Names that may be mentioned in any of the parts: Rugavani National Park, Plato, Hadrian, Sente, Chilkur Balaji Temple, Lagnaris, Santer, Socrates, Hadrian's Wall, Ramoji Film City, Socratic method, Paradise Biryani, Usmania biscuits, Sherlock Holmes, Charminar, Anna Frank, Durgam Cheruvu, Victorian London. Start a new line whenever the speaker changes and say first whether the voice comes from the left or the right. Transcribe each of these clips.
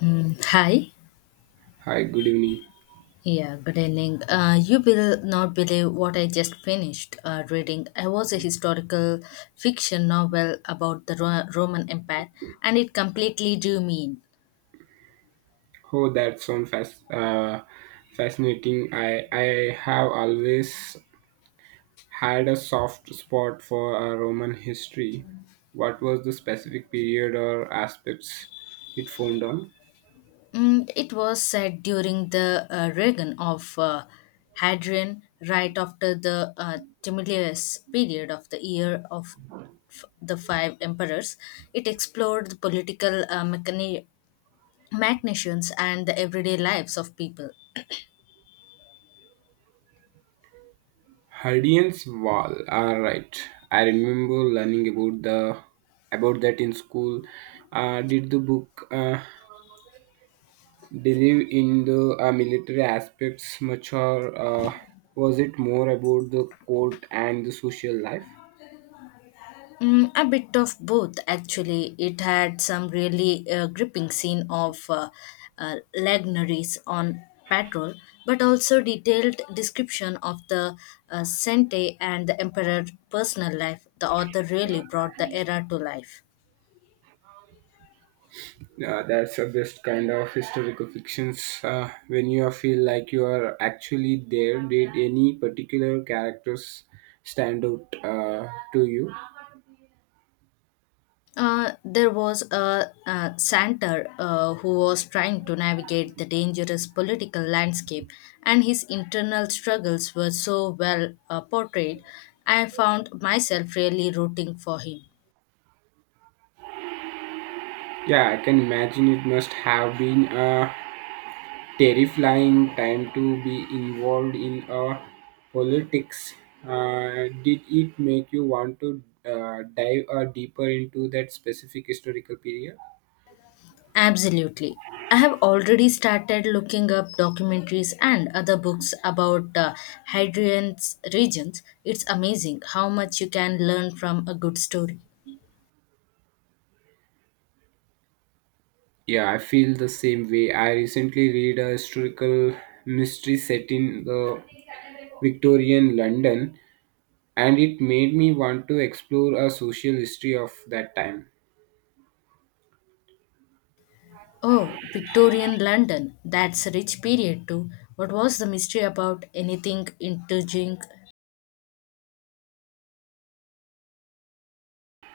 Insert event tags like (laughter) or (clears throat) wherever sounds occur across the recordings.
left: Hi.
right: Hi, good evening.
left: Yeah, good evening. You will not believe what I just finished reading. I was a historical fiction novel about the Roman Empire, and it completely drew me in.
right: Oh, that sounds fascinating. I have always had a soft spot for Roman history. What was the specific period or aspects it formed on?
left: It was set during the reign of Hadrian, right after the tumultuous period of the year of the five emperors. It explored the political machinations and the everyday lives of people.
right: Hadrian's Wall. All right. I remember learning about the about that in school. Did the book? Believe in the military aspects much, or was it more about the court and the social life?
left: A bit of both, actually. It had some really gripping scene of Lagnaris on patrol, but also detailed description of the Sente and the Emperor personal life. The author really brought the era to life.
right: Yeah, that's the best kind of historical fictions. When you feel like you are actually there, did any particular characters stand out to you?
left: There was a, Santer who was trying to navigate the dangerous political landscape, and his internal struggles were so well portrayed. I found myself really rooting for him.
right: Yeah, I can imagine it must have been. Terrifying time to be involved in politics. Did it make you want to dive deeper into that specific historical period?
left: Absolutely. I have already started looking up documentaries and other books about Hadrian's regions. It's amazing how much you can learn from a good story.
right: Yeah, I feel the same way. I recently read a historical mystery set in the Victorian London, and it made me want to explore a social history of that time.
left: Oh, Victorian London. That's a rich period too. What was the mystery about anything intriguing?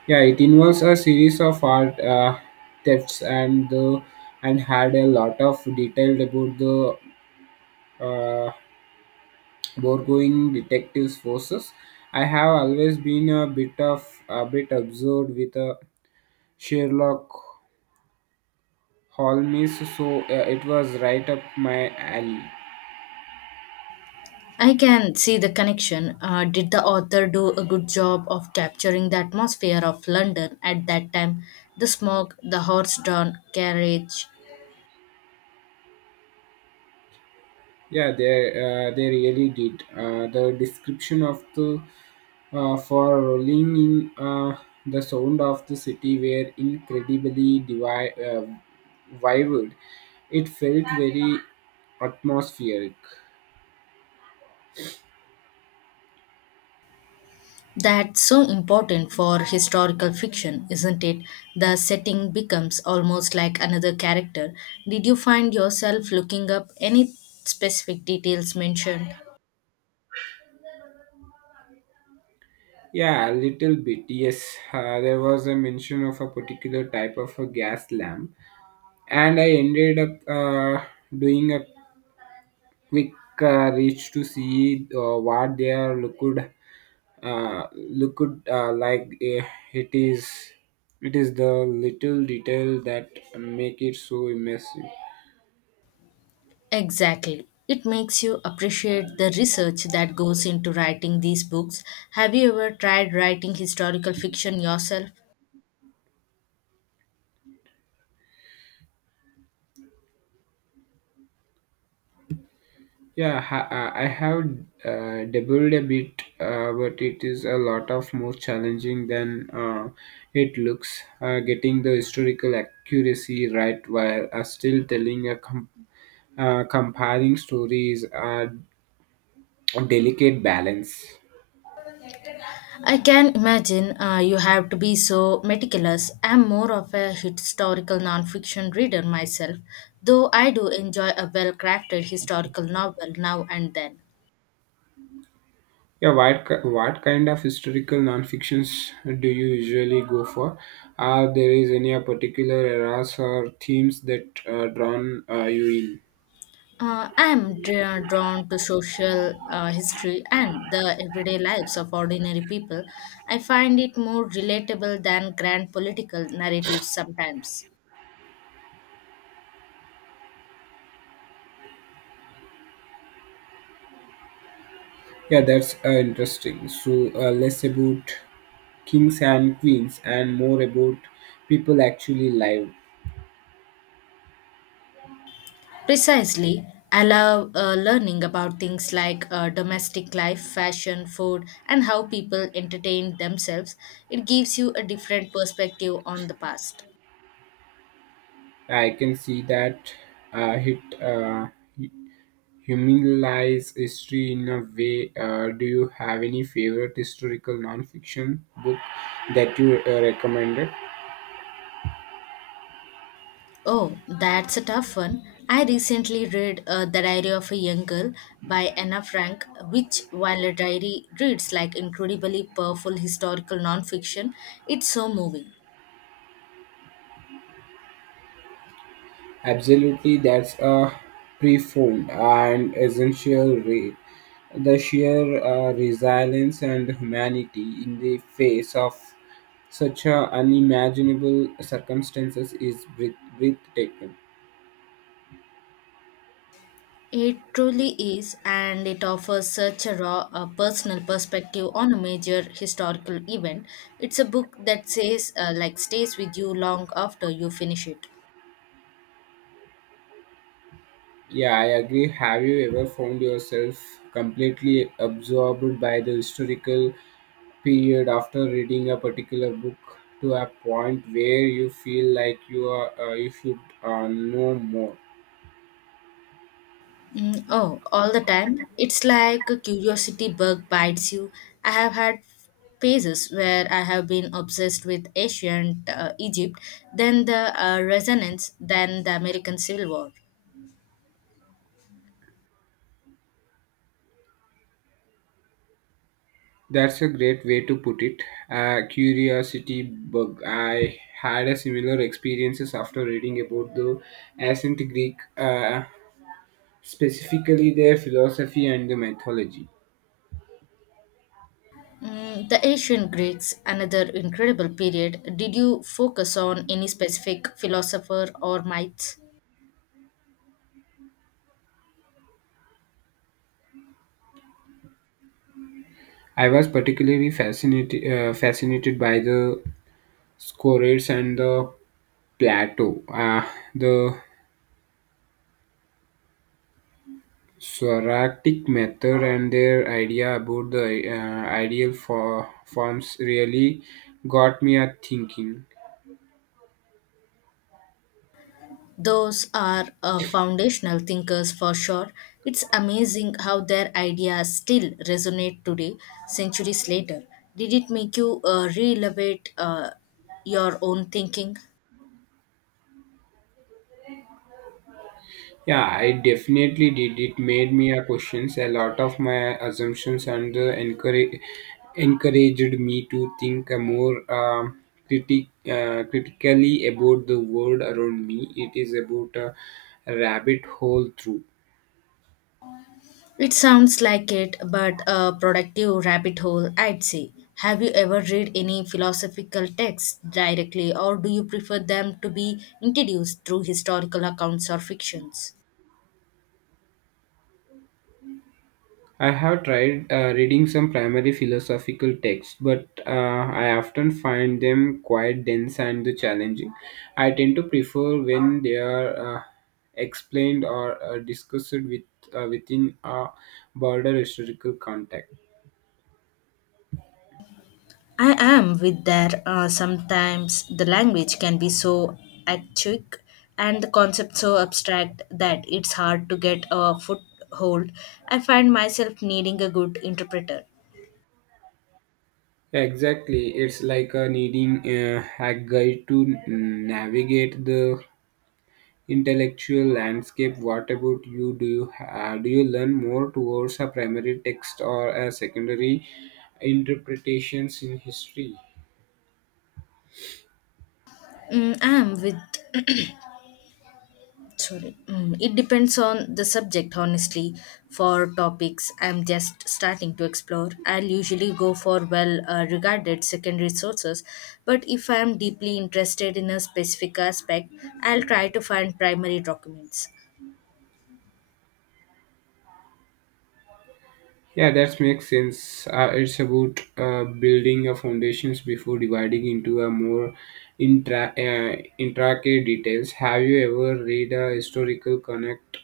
right: Yeah, it involves a series of art thefts and the and had a lot of detail about the uh, Borgoing detectives forces. I have always been a bit of a bit absorbed with a Sherlock Holmes, so it was right up my alley.
left: I can see the connection. Did the author do a good job of capturing the atmosphere of London at that time? The smoke, the horse-drawn carriage.
right: Yeah, they really did. The description of the for rolling in the sound of the city were incredibly vivid. It felt very atmospheric.
left: That's so important for historical fiction, isn't it? The setting becomes almost like another character. Did you find yourself looking up any specific details mentioned?
right: Yeah, a little bit. Yes, there was a mention of a particular type of a gas lamp, and I ended up doing a quick reach to see what their liquid liquid it is it is the little detail that make it so immersive.
left: Exactly. It makes you appreciate the research that goes into writing these books. Have you ever tried writing historical fiction yourself?
right: Yeah, I have dabbled a bit, but it is a lot of more challenging than it looks. Getting the historical accuracy right while still telling a comparing stories, a delicate balance.
left: I can imagine you have to be so meticulous. I'm more of a historical nonfiction reader myself, though I do enjoy a well crafted historical novel now and then.
right: Yeah, what kind of historical non-fictions do you usually go for? Are there is any particular eras or themes that drawn you in?
left: I'm dra- drawn to social history and the everyday lives of ordinary people. I find it more relatable than grand political narratives sometimes.
right: Yeah, that's interesting. So less about kings and queens and more about people actually live.
left: Precisely, I love learning about things like domestic life, fashion, food, and how people entertain themselves. It gives you a different perspective on the past.
right: I can see that, it humanize history in a way. Do you have any favorite historical non-fiction book that you recommended?
left: Oh, that's a tough one. I recently read The Diary of a Young Girl by Anna Frank, which, while a diary reads like incredibly powerful historical nonfiction, it's so moving.
right: Absolutely, that's a profound and essential rate. The sheer resilience and humanity in the face of such unimaginable circumstances is breathtaking.
left: It truly is, and it offers such a raw, personal perspective on a major historical event. It's a book that says, stays with you long after you finish it.
right: Yeah, I agree. Have you ever found yourself completely absorbed by the historical period after reading a particular book to a point where you feel like you are you should know more?
left: Oh, all the time. It's like a curiosity bug bites you. I have had phases where I have been obsessed with ancient Egypt, then the Renaissance, then the American Civil War.
right: That's a great way to put it. A curiosity bug. I had a similar experiences after reading about the ancient Greek, specifically their philosophy and the mythology.
left: The ancient Greeks, another incredible period. Did you focus on any specific philosopher or myths?
right: I was particularly fascinated by the Scorates and the Plato, the Socratic method, and their idea about the ideal for forms really got me a thinking.
left: Those are foundational thinkers for sure. It's amazing how their ideas still resonate today, centuries later. Did it make you re-elevate your own thinking?
right: Yeah, I definitely did. It made me a questions a lot of my assumptions and encouraged me to think more critically about the world around me. It is about a rabbit hole through.
left: It sounds like it, but a productive rabbit hole, I'd say. Have you ever read any philosophical texts directly, or do you prefer them to be introduced through historical accounts or fictions?
right: I have tried reading some primary philosophical texts, but I often find them quite dense and challenging. I tend to prefer when they are explained or discussed with within a broader historical context.
left: I am with that. Sometimes the language can be so archaic and the concept so abstract that it's hard to get a foothold. I find myself needing a good interpreter.
right: Exactly, it's like needing a guide to navigate the intellectual landscape. What about you? Do you learn more towards a primary text or a secondary interpretations in history?
left: I am with. (clears throat) Sorry. It depends on the subject, honestly. For topics I'm just starting to explore, I'll usually go for well regarded secondary sources, but if I'm deeply interested in a specific aspect, I'll try to find primary documents.
right: Yeah, that makes sense. It's about building a foundations before dividing into a more intricate details. Have you ever read a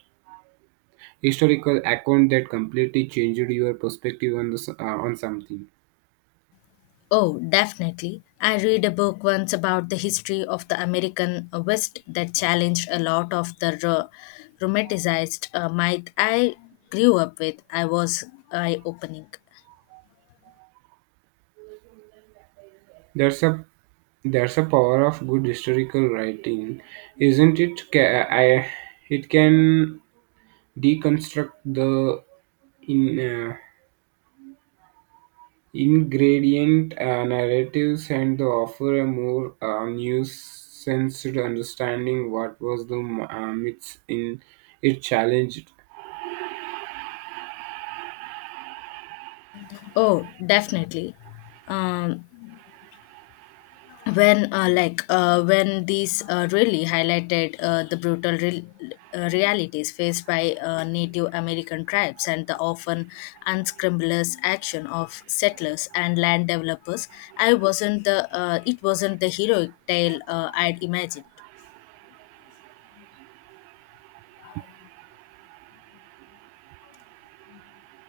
right: historical account that completely changed your perspective on on something?
left: Oh, definitely. I read a book once about the history of the American West that challenged a lot of the romanticized myth I grew up with. I was eye opening.
right: That's a that's a power of good historical writing, isn't it? It can deconstruct the in ingredient narratives and the offer a more nuanced understanding. What was the myths in it challenged?
left: Oh, definitely. Um, when these really highlighted the brutal realities faced by Native American tribes and the often unscrupulous action of settlers and land developers, I wasn't the it wasn't the heroic tale I'd imagined.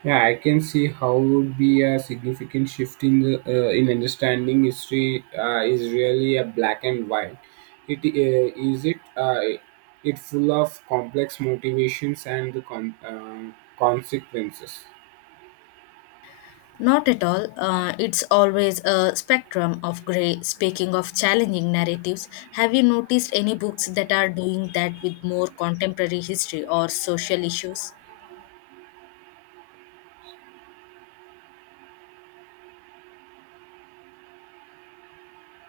right: Yeah, I can see how would be a significant shift in the, in understanding history is really a black and white. It it full of complex motivations and the consequences.
left: Not at all. It's always a spectrum of gray. Speaking of challenging narratives, have you noticed any books that are doing that with more contemporary history or social issues?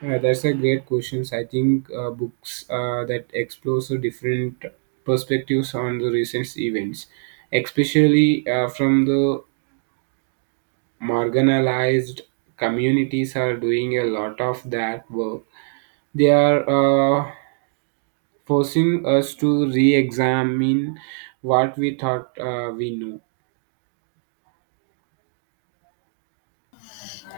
right: Yeah, that's a great question. I think books that explore so different perspectives on the recent events, especially from the marginalized communities, are doing a lot of that work. They are forcing us to re examine what we thought we knew.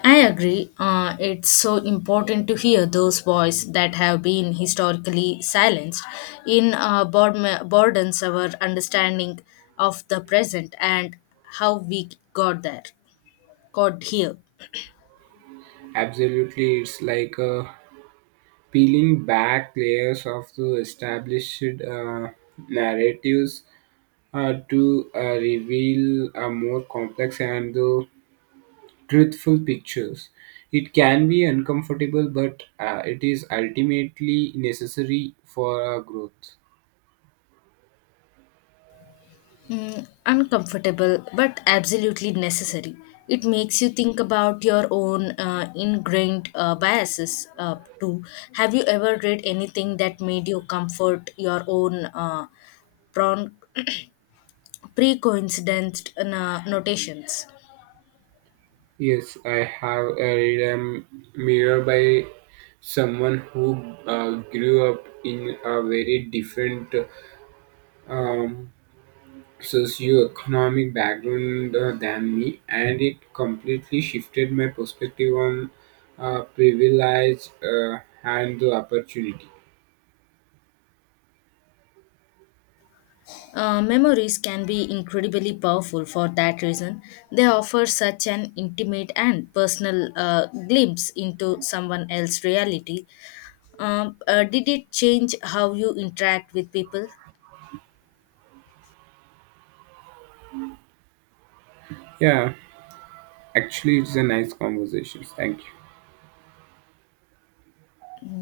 left: I agree. It's so important to hear those voices that have been historically silenced. In boredom, our understanding of the present and how we got there, got here.
right: Absolutely, it's like peeling back layers of the established narratives to reveal a more complex and the truthful pictures. It can be uncomfortable, but it is ultimately necessary for our growth.
left: Uncomfortable, but absolutely necessary. It makes you think about your own ingrained biases too. Have you ever read anything that made you comfort your own pre coincidence notations?
right: Yes, I have a read a mirror by someone who grew up in a very different um, socioeconomic background than me, and it completely shifted my perspective on privilege and the opportunity.
left: Memories can be incredibly powerful for that reason. They offer such an intimate and personal glimpse into someone else's reality. Did it change how you interact with people?
right: Yeah, actually, it's a nice conversation. Thank you.